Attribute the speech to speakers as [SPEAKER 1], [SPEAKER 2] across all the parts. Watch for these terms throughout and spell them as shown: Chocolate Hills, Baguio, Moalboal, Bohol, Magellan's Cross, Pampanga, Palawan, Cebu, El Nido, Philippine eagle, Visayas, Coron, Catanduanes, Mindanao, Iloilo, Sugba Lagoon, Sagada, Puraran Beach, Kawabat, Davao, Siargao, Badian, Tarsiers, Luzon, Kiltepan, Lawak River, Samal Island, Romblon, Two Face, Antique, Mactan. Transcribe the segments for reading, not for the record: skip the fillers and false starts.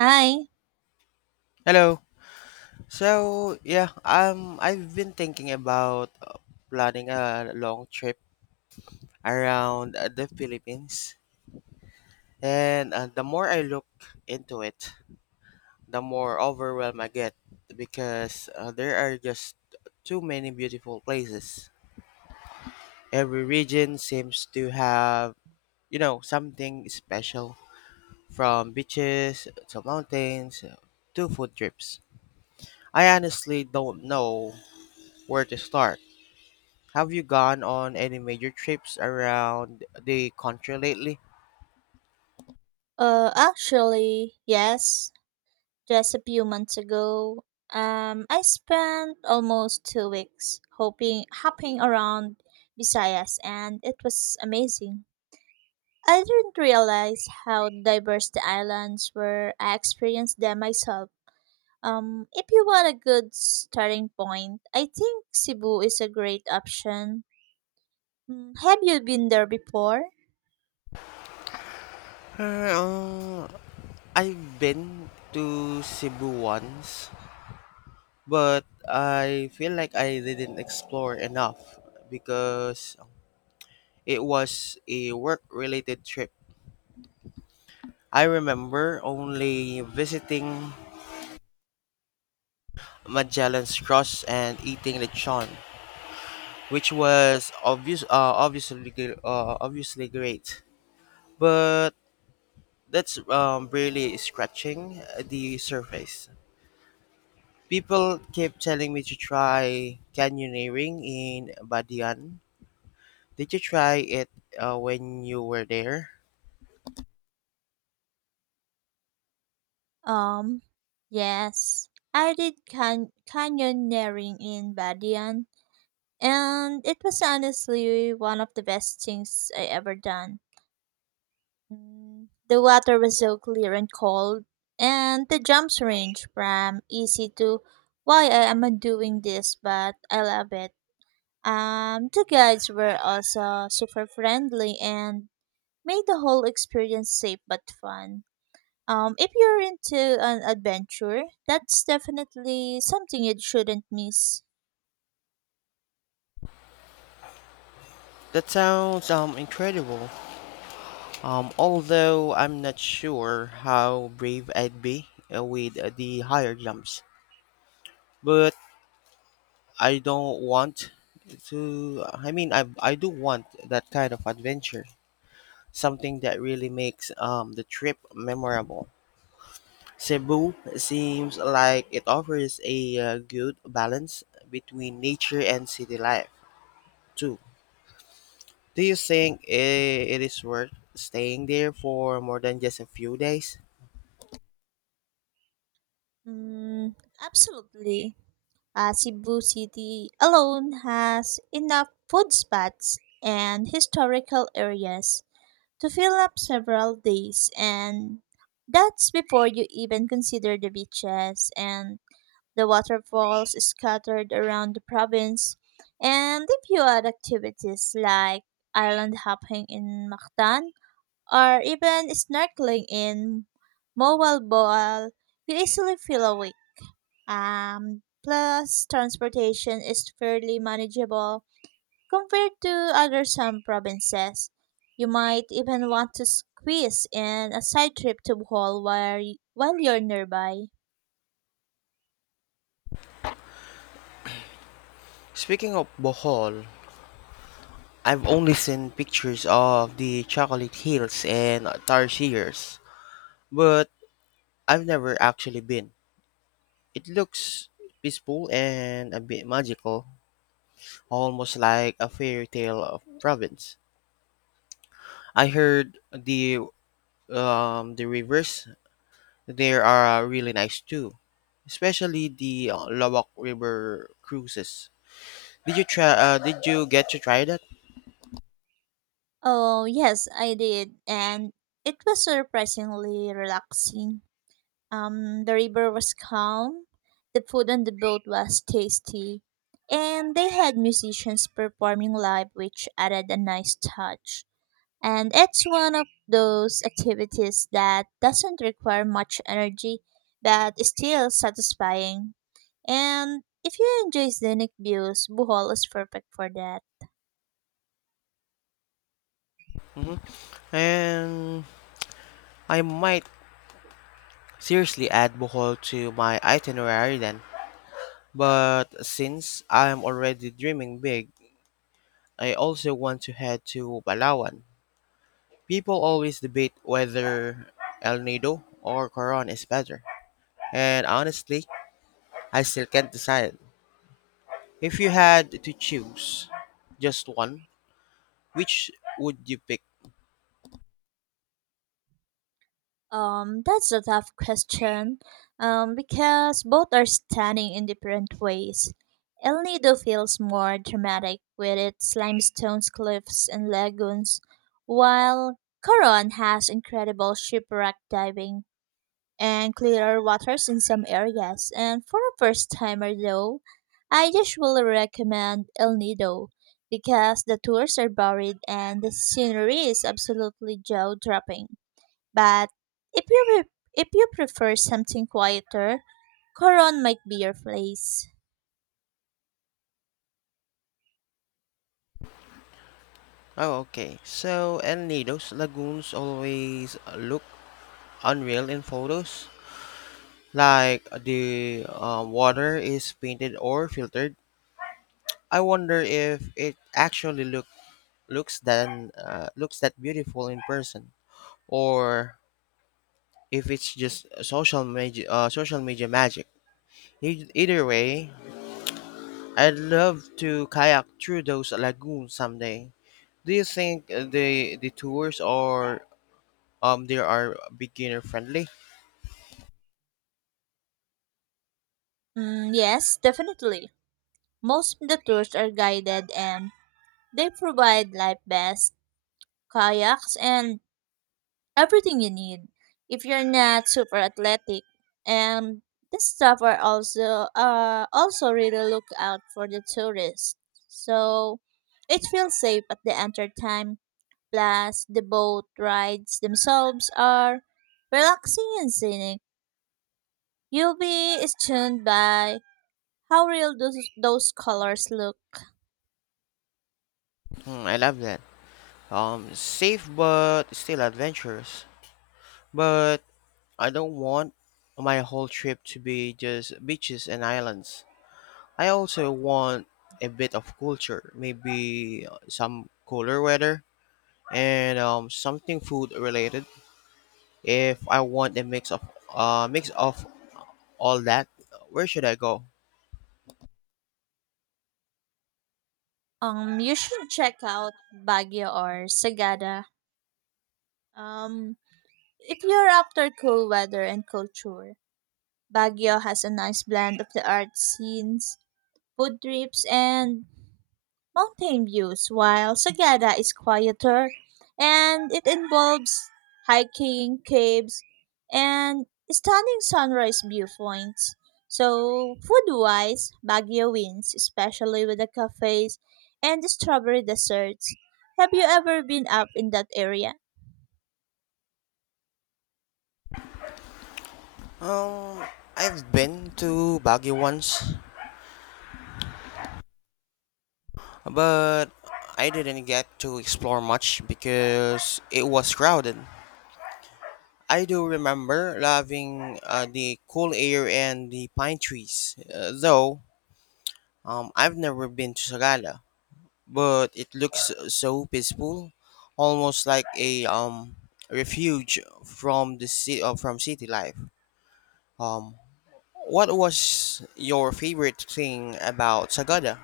[SPEAKER 1] Hi.
[SPEAKER 2] Hello. So, yeah, I've been thinking about planning a long trip around the Philippines. And the more I look into it, the more overwhelmed I get because there are just too many beautiful places. Every region seems to have something special from beaches to mountains to food trips. I honestly don't know where to start. Have you gone on any major trips around the country lately?
[SPEAKER 1] Actually, yes. Just a few months ago, I spent almost 2 weeks hopping around Visayas, and it was amazing. I didn't realize how diverse the islands were. I experienced them myself. If you want a good starting point, I think Cebu is a great option. Mm, have you been there before?
[SPEAKER 2] Uh, I've been to Cebu once, but I feel like I didn't explore enough because it was a work related trip. I remember only visiting Magellan's Cross and eating lechon, which was obviously great. But that's really scratching the surface. People keep telling me to try canyoneering in Badian. Did you try it when you were there?
[SPEAKER 1] Um, yes, I did canyoneering in Badian, and it was honestly one of the best things I ever done. Mm, the water was so clear and cold, and the jumps range from easy to why I am I doing this, but I love it. The guides were also super friendly and made the whole experience safe but fun. If you're into an adventure, that's definitely something you shouldn't miss.
[SPEAKER 2] That sounds incredible. Although I'm not sure how brave I'd be with the higher jumps. But I don't want to. I mean, I do want that kind of adventure. Something that really makes the trip memorable. Cebu seems like it offers a good balance between nature and city life, too. Do you think it is worth staying there for more than just a few days?
[SPEAKER 1] Mm, absolutely. Cebu City alone has enough food spots and historical areas to fill up several days, and that's before you even consider the beaches and the waterfalls scattered around the province. And if you add activities like island hopping in Mactan, or even snorkeling in Mobile Moalboal, you easily feel awake. Plus, transportation is fairly manageable compared to other some provinces. You might even want to squeeze in a side trip to Bohol while you're nearby.
[SPEAKER 2] Speaking of Bohol, I've only seen pictures of the Chocolate Hills and Tarsiers, but I've never actually been. It looks peaceful and a bit magical, almost like a fairy tale of province. I heard the rivers there are really nice too, especially the Lawak River cruises. Did you try? Did you get to try that?
[SPEAKER 1] Oh, yes, I did, and it was surprisingly relaxing. The river was calm, the food on the boat was tasty, and they had musicians performing live, which added a nice touch. And it's one of those activities that doesn't require much energy but is still satisfying. And if you enjoy scenic views, Bohol is perfect for that.
[SPEAKER 2] hmm And I might seriously add Bohol to my itinerary then. But since I'm already dreaming big, I also want to head to Palawan. People always debate whether El Nido or Coron is better, and honestly, I still can't decide. If you had to choose just one, which would you pick?
[SPEAKER 1] That's a tough question. Because both are stunning in different ways. El Nido feels more dramatic with its limestones, cliffs, and lagoons, while Coron has incredible shipwreck diving and clearer waters in some areas. And for a first timer, though, I usually recommend El Nido because the tours are varied and the scenery is absolutely jaw dropping. But if you prefer something quieter, Coron might be your place.
[SPEAKER 2] Oh, okay. So, and Nido's lagoons always look unreal in photos. Like the water is painted or filtered. I wonder if it actually looks that beautiful in person, or if it's just social media magic. Either way, I'd love to kayak through those lagoons someday. Do you think the tours are beginner friendly?
[SPEAKER 1] Mm, yes, definitely. Most of the tours are guided and they provide life vests, kayaks, and everything you need. If you're not super athletic, and the staff are also really look out for the tourists, so it feels safe at the enter time. Plus, the boat rides themselves are relaxing and scenic. You'll be stunned by how real those colors look.
[SPEAKER 2] Hmm, I love that. Safe but still adventurous. But I don't want my whole trip to be just beaches and islands. I also want a bit of culture, maybe some cooler weather and something food related. If I want a mix of all that, where should I go?
[SPEAKER 1] You should check out Baguio or Sagada. Um, if you're after cool weather and culture, Baguio has a nice blend of the art scenes, food trips, and mountain views, while Sagada is quieter and it involves hiking, caves, and stunning sunrise viewpoints. So, food wise, Baguio wins, especially with the cafes and the strawberry desserts. Have you ever been up in that area?
[SPEAKER 2] Um, I've been to Baguio once, but I didn't get to explore much because it was crowded. I do remember loving the cool air and the pine trees, though I've never been to Sagada, but it looks so peaceful, almost like a refuge from city life. Um, what was your favorite thing about Sagada?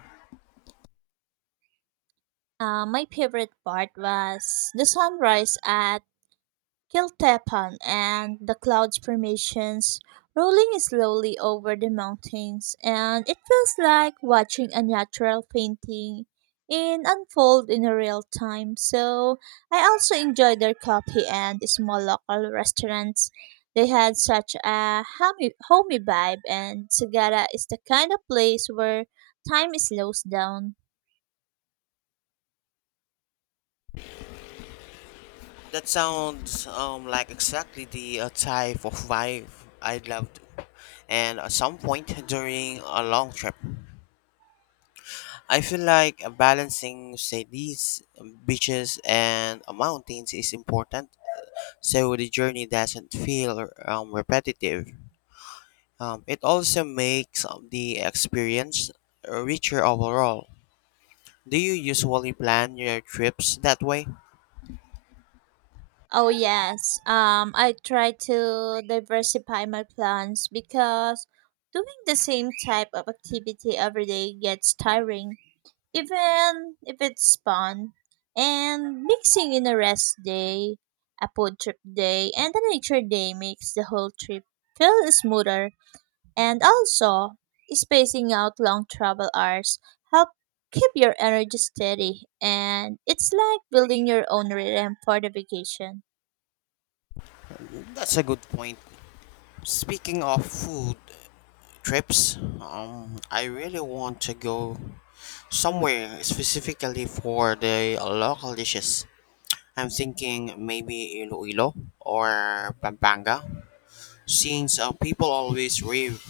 [SPEAKER 1] My favorite part was the sunrise at Kiltepan and the clouds formations rolling slowly over the mountains and it feels like watching a natural painting in unfold in real time. So I also enjoy their coffee and small local restaurants. They had such a homey vibe and Sagara is the kind of place where time slows down.
[SPEAKER 2] That sounds like exactly the type of vibe I'd love to. And at some point during a long trip, I feel like balancing, say, these beaches and mountains is important. So the journey doesn't feel repetitive. It also makes the experience richer overall. Do you usually plan your trips that way?
[SPEAKER 1] Oh yes. I try to diversify my plans because doing the same type of activity every day gets tiring, even if it's fun. And mixing in a rest day, a food trip day, and a nature day makes the whole trip feel smoother. And also, spacing out long travel hours help keep your energy steady and it's like building your own rhythm for the vacation.
[SPEAKER 2] That's a good point. Speaking of food trips. I really want to go somewhere specifically for the local dishes. I'm thinking maybe Iloilo or Pampanga, since people always rave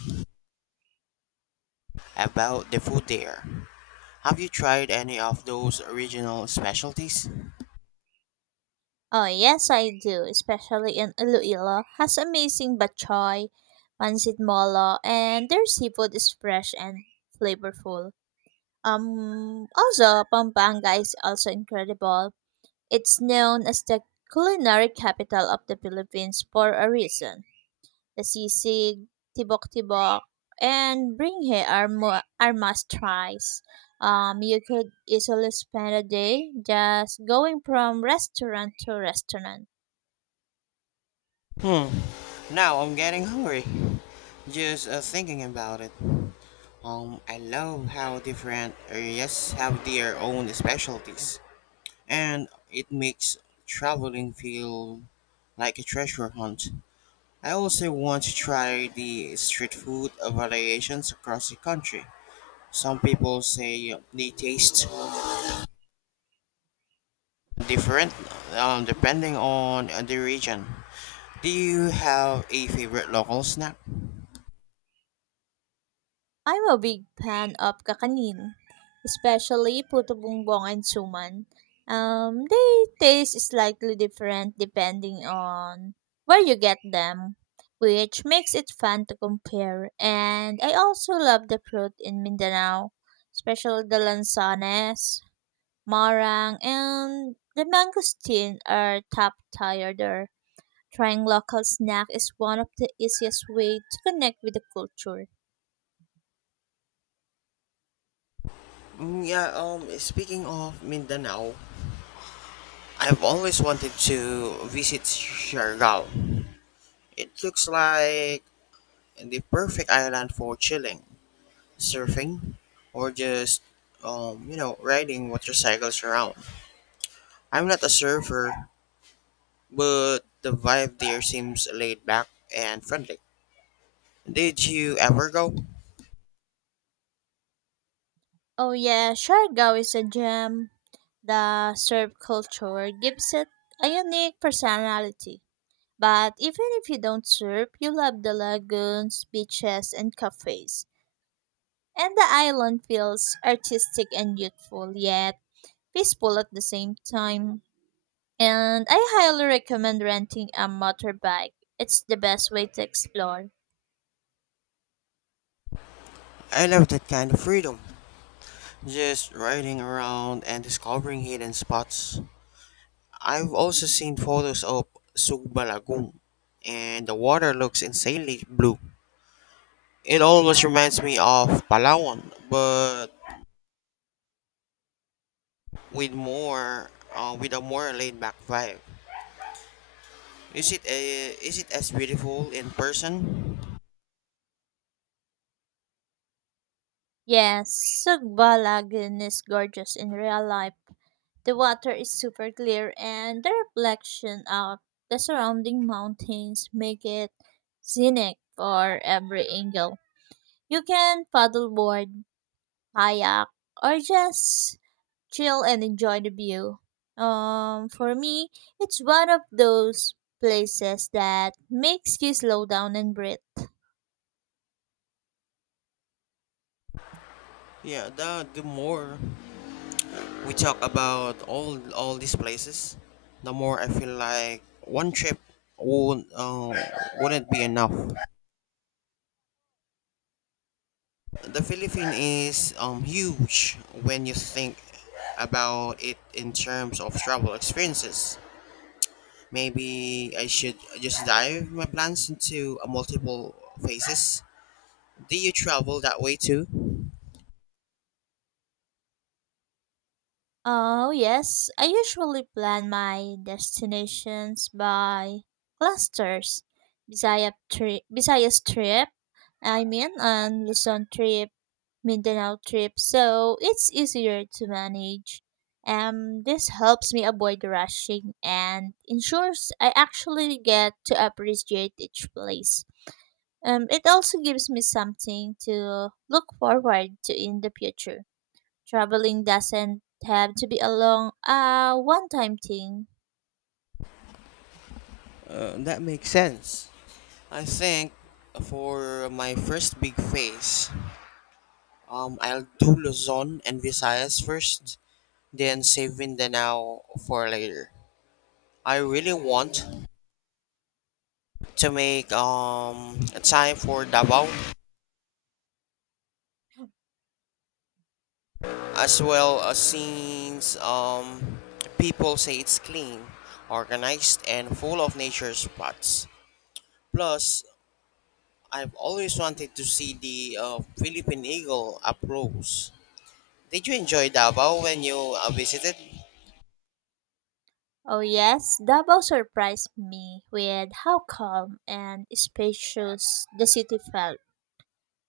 [SPEAKER 2] about the food there. Have you tried any of those regional specialties?
[SPEAKER 1] Oh, yes, I do, especially in Iloilo. Has amazing bachoy, pancit molo, and their seafood is fresh and flavorful. Also, Pampanga is also incredible. It's known as the culinary capital of the Philippines for a reason. The sisig, tibok-tibok, and bringhe are must-tries. You could easily spend a day just going from restaurant to restaurant.
[SPEAKER 2] Hmm. Now I'm getting hungry. Just thinking about it. I love how different areas have their own specialties. And it makes traveling feel like a treasure hunt. I also want to try the street food variations across the country. Some people say they taste different depending on the region. Do you have a favorite local snack?
[SPEAKER 1] I'm a big fan of kakanin, especially puto bumbong and suman. They taste slightly different depending on where you get them, which makes it fun to compare. And I also love the fruit in Mindanao, especially the lansanes, marang, and the mangosteen are top tier there. Trying local snack is one of the easiest way to connect with the culture.
[SPEAKER 2] Mm, yeah, speaking of Mindanao, I've always wanted to visit Siargao. It looks like the perfect island for chilling, surfing, or just riding motorcycles around. I'm not a surfer, but the vibe there seems laid back and friendly. Did you ever go?
[SPEAKER 1] Oh yeah, Siargao is a gem. The Serb culture gives it a unique personality. But even if you don't surf, you love the lagoons, beaches, and cafes. And the island feels artistic and youthful, yet peaceful at the same time. And I highly recommend renting a motorbike. It's the best way to explore.
[SPEAKER 2] I love that kind of freedom, just riding around and discovering hidden spots. I've also seen photos of Sugba Lagoon, and the water looks insanely blue. It almost reminds me of Palawan, but with more, with a more laid back vibe. Is it as beautiful in person?
[SPEAKER 1] Yes, Sugba Lagoon is gorgeous in real life. The water is super clear and the reflection of the surrounding mountains make it scenic for every angle. You can paddleboard, kayak, or just chill and enjoy the view. For me, it's one of those places that makes you slow down and breathe.
[SPEAKER 2] Yeah, the more we talk about all these places, the more I feel like one trip won't wouldn't be enough. The Philippines is huge when you think about it in terms of travel experiences. Maybe I should just dive my plans into a multiple phases. Do you travel that way too?
[SPEAKER 1] Oh, yes. I usually plan my destinations by clusters. Visayas trip, and Luzon trip, Mindanao trip, so it's easier to manage. This helps me avoid rushing and ensures I actually get to appreciate each place. It also gives me something to look forward to in the future. Traveling doesn't have to be a one time thing.
[SPEAKER 2] That makes sense. I think for my first big phase, I'll do Luzon and Visayas first, then saving the now for later. I really want to make a time for Davao, as well as since people say it's clean, organized, and full of nature spots. Plus, I've always wanted to see the Philippine eagle up close. Did you enjoy Davao when you visited?
[SPEAKER 1] Oh, yes, Davao surprised me with how calm and spacious the city felt.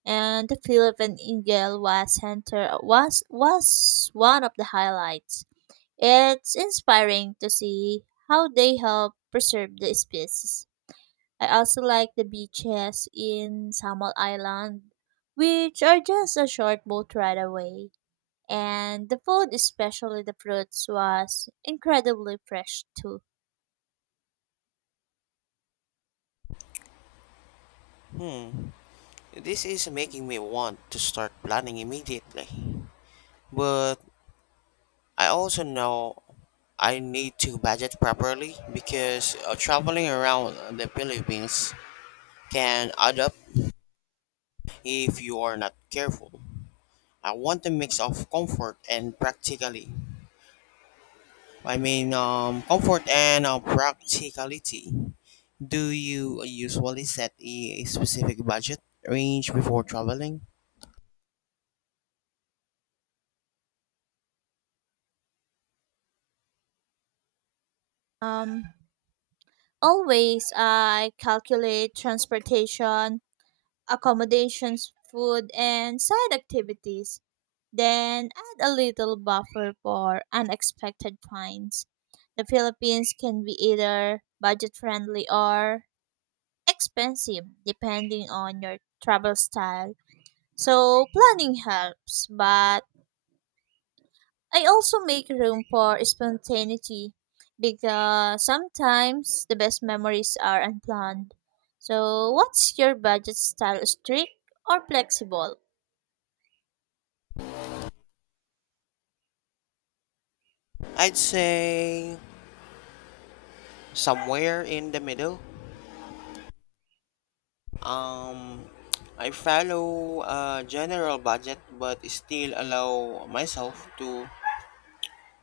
[SPEAKER 1] And the Philippine Eagle was center was one of the highlights. It's inspiring to see how they help preserve the species. I also like the beaches in Samal Island, which are just a short boat ride away. And the food, especially the fruits, was incredibly fresh too.
[SPEAKER 2] Hmm. This is making me want to start planning immediately. But I also know I need to budget properly because traveling around the Philippines can add up if you are not careful. I want a mix of comfort and practically. I mean, comfort and practicality. Do you usually set a specific budget range before traveling?
[SPEAKER 1] Um, always I calculate transportation, accommodations, food, and side activities. Then add a little buffer for unexpected finds. The Philippines can be either budget friendly or expensive depending on your travel style. So planning helps, but I also make room for spontaneity because sometimes the best memories are unplanned. So, what's your budget style, strict or flexible?
[SPEAKER 2] I'd say somewhere in the middle. Um, I follow a general budget but still allow myself to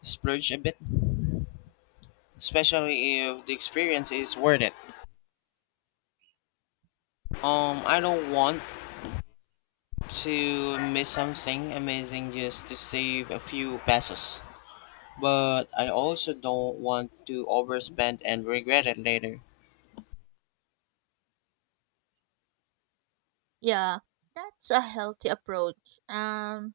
[SPEAKER 2] splurge a bit, especially if the experience is worth it. I don't want to miss something amazing just to save a few pesos, but I also don't want to overspend and regret it later.
[SPEAKER 1] Yeah, that's a healthy approach.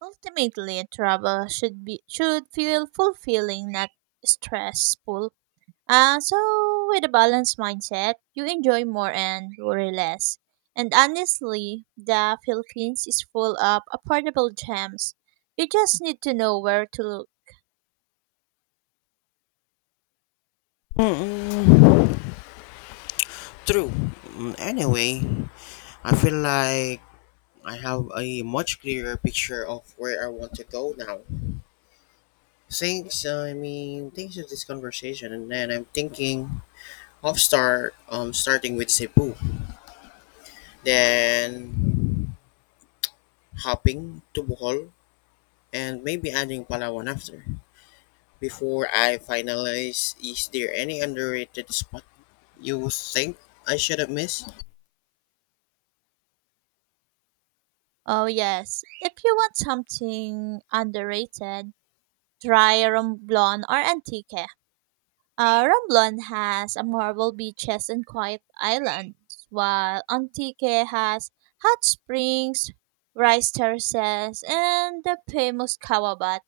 [SPEAKER 1] Ultimately travel should feel fulfilling, not stressful. So, with a balanced mindset, you enjoy more and worry less. And honestly, the Philippines is full of affordable gems. You just need to know where to look.
[SPEAKER 2] Mm, true. Mm, anyway, I feel like I have a much clearer picture of where I want to go now. Thanks. I mean, thanks for this conversation, and then I'm thinking of starting with Cebu, then hopping to Bohol, and maybe adding Palawan after. Before I finalize, is there any underrated spot you think I should have missed?
[SPEAKER 1] Oh, yes. If you want something underrated, try Romblon or Antique. Romblon has a marble beaches and quiet islands, while Antique has hot springs, rice terraces, and the famous Kawabat.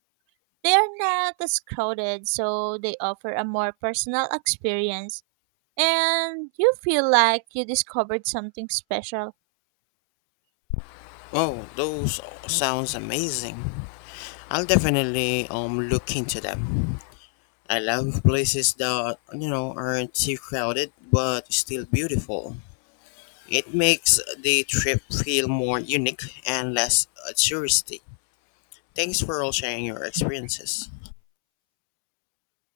[SPEAKER 1] They are not as crowded, so they offer a more personal experience, and you feel like you discovered something special.
[SPEAKER 2] Oh, those sounds amazing. I'll definitely look into them. I love places that aren't too crowded but still beautiful. It makes the trip feel more unique and less touristy. Thanks for all sharing your experiences.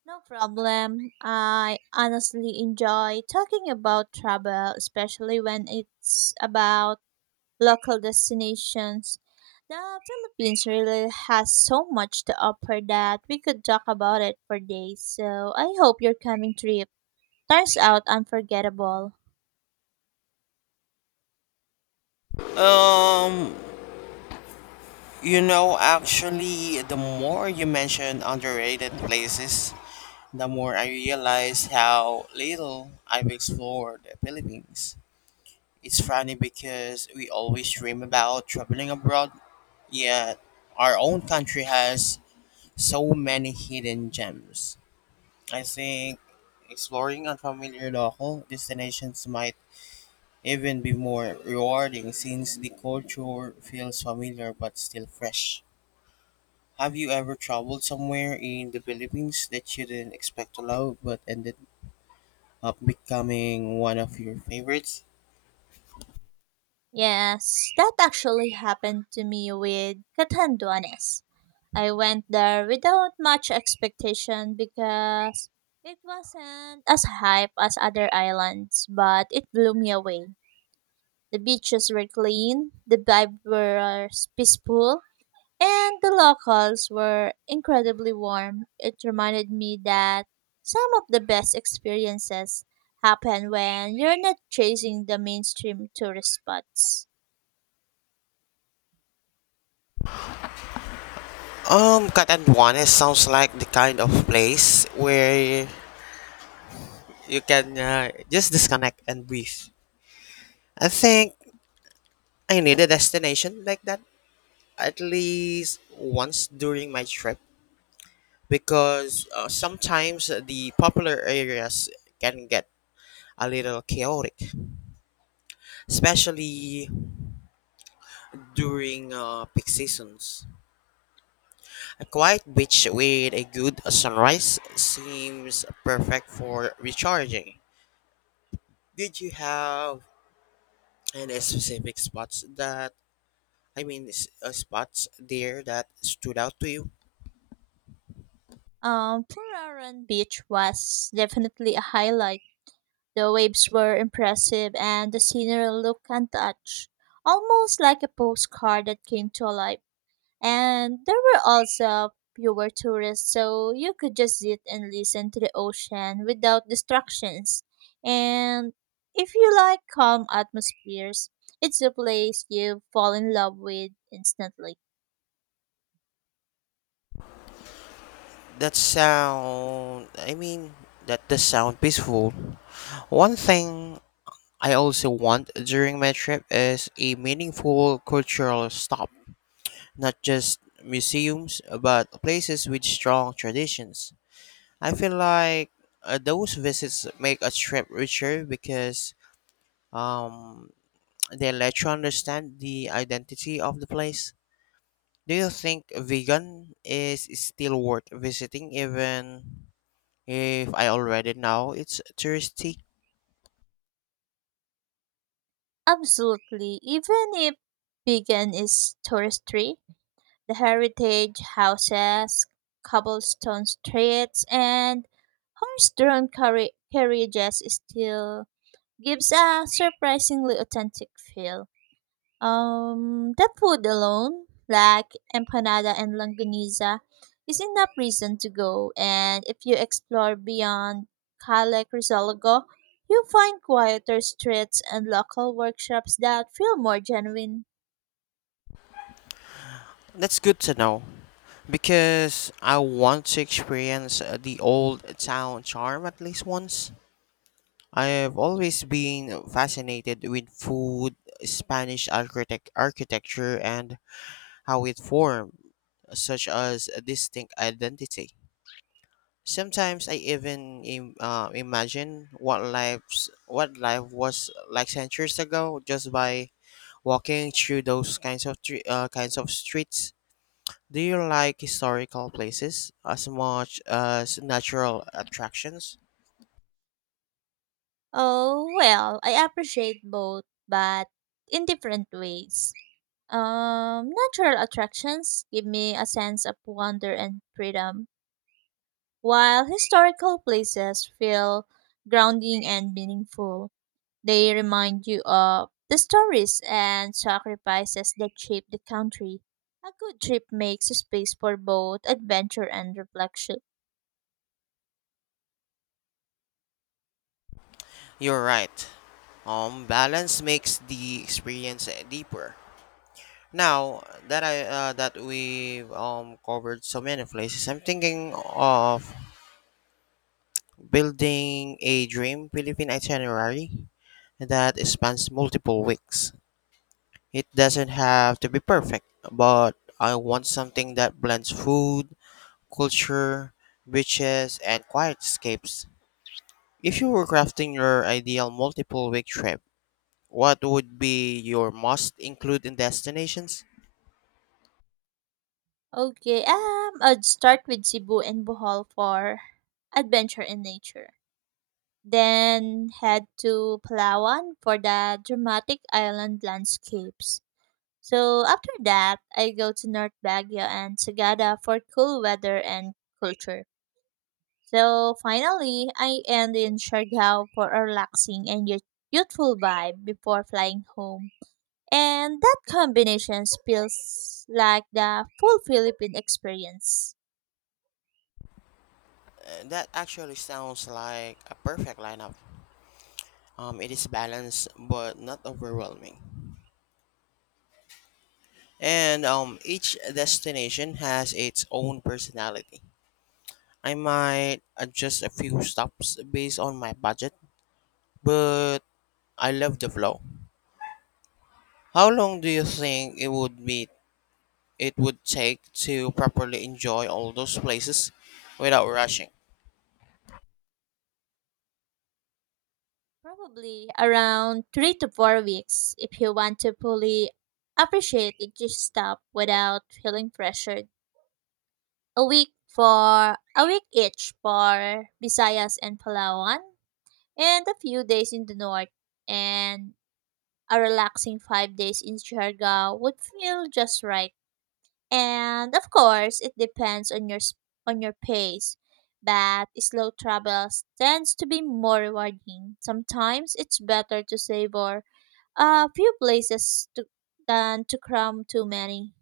[SPEAKER 1] No problem. I honestly enjoy talking about travel, especially when it's about local destinations. The Philippines really has so much to offer that we could talk about it for days. So I hope your coming trip turns out unforgettable.
[SPEAKER 2] Um, actually, the more you mention underrated places, the more I realize how little I've explored the Philippines. It's funny because we always dream about traveling abroad, yet our own country has so many hidden gems. I think exploring unfamiliar local destinations might even be more rewarding since the culture feels familiar but still fresh. Have you ever traveled somewhere in the Philippines that you didn't expect to love but ended up becoming one of your favorites?
[SPEAKER 1] Yes, that actually happened to me with Catanduanes. I went there without much expectation because it wasn't as hype as other islands, but it blew me away. The beaches were clean, the vibe was peaceful, and the locals were incredibly warm. It reminded me that some of the best experiences happen when you're not chasing the mainstream tourist spots.
[SPEAKER 2] Catanduanes sounds like the kind of place where you can just disconnect and breathe. I think I need a destination like that at least once during my trip. Because sometimes the popular areas can get a little chaotic, especially during peak seasons. A quiet beach with a good sunrise seems perfect for recharging. Did you have any specific spots that I mean, spots there that stood out to you?
[SPEAKER 1] Puraran Beach was definitely a highlight. The waves were impressive and the scenery looked untouched, almost like a postcard that came to life. And there were also fewer tourists, so you could just sit and listen to the ocean without distractions. And if you like calm atmospheres, it's a place you fall in love with instantly.
[SPEAKER 2] I mean, that does sound peaceful. One thing I also want during my trip is a meaningful cultural stop, not just museums, but places with strong traditions. I feel like those visits make a trip richer because um, they let you understand the identity of the place. Do you think vegan is still worth visiting even if I already know it's touristy?
[SPEAKER 1] Absolutely, even if vegan is touristy the heritage houses, cobblestone streets, and carriages still gives a surprisingly authentic feel. The food alone, like empanada and longaniza, is enough reason to go. And if you explore beyond Calec Rizalogo, you find quieter streets and local workshops that feel more genuine.
[SPEAKER 2] That's good to know. Because I want to experience the old town charm at least once. I've always been fascinated with food, Spanish architecture, and how it formed such as a distinct identity. Sometimes I even imagine what life was like centuries ago just by walking through those kinds of streets. Do you like historical places as much as natural attractions?
[SPEAKER 1] Oh, well, I appreciate both, but in different ways. Natural attractions give me a sense of wonder and freedom, while historical places feel grounding and meaningful. They remind you of the stories and sacrifices that shape the country. A good trip makes space for both adventure and reflection.
[SPEAKER 2] You're right. Balance makes the experience deeper. Now that we covered so many places, I'm thinking of building a dream Philippine itinerary that spans multiple weeks. It doesn't have to be perfect, but I want something that blends food, culture, beaches, and quiet escapes. If you were crafting your ideal multiple week trip, what would be your must include in destinations?
[SPEAKER 1] Okay, I'd start with Cebu and Bohol for adventure and nature, then head to Palawan for the dramatic island landscapes. So after that, I go to North Baguio and Sagada for cool weather and culture. So finally, I end in Siargao for a relaxing and youthful vibe before flying home. And that combination feels like the full Philippine experience.
[SPEAKER 2] That actually sounds like a perfect lineup. It is balanced but not overwhelming. And each destination has its own personality. I might adjust a few stops based on my budget, but I love the flow. How long do you think it would take to properly enjoy all those places without rushing?
[SPEAKER 1] Probably around 3 to 4 weeks if you want to fully appreciate each step without feeling pressured. A week each for Visayas and Palawan, and a few days in the north, and a relaxing 5 days in Siargao would feel just right. And of course, it depends on on your pace. But slow travels tends to be more rewarding. Sometimes it's better to savor a few places to, than to cram too many.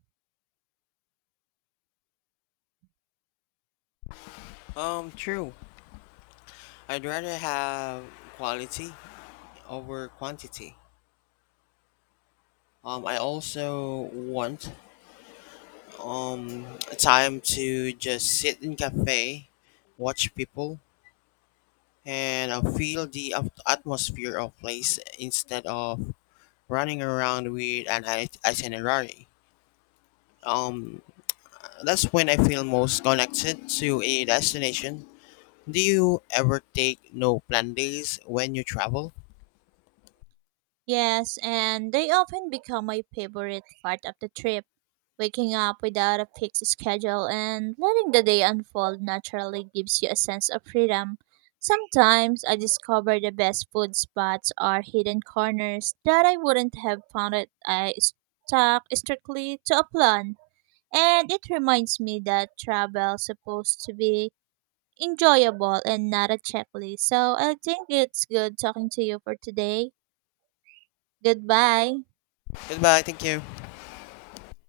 [SPEAKER 2] True. I'd rather have quality over quantity. I also want um time to just sit in cafe, watch people, and feel the atmosphere of place instead of running around with an itinerary. Um, that's when I feel most connected to a destination. Do you ever take no plan days when you travel?
[SPEAKER 1] Yes, and they often become my favorite part of the trip. Waking up without a fixed schedule and letting the day unfold naturally gives you a sense of freedom. Sometimes I discover the best food spots or hidden corners that I wouldn't have found it I stuck strictly to a plan. And it reminds me that travel supposed to be enjoyable and not a checklist. So I think it's good talking to you for today. Goodbye.
[SPEAKER 2] Goodbye. Thank you.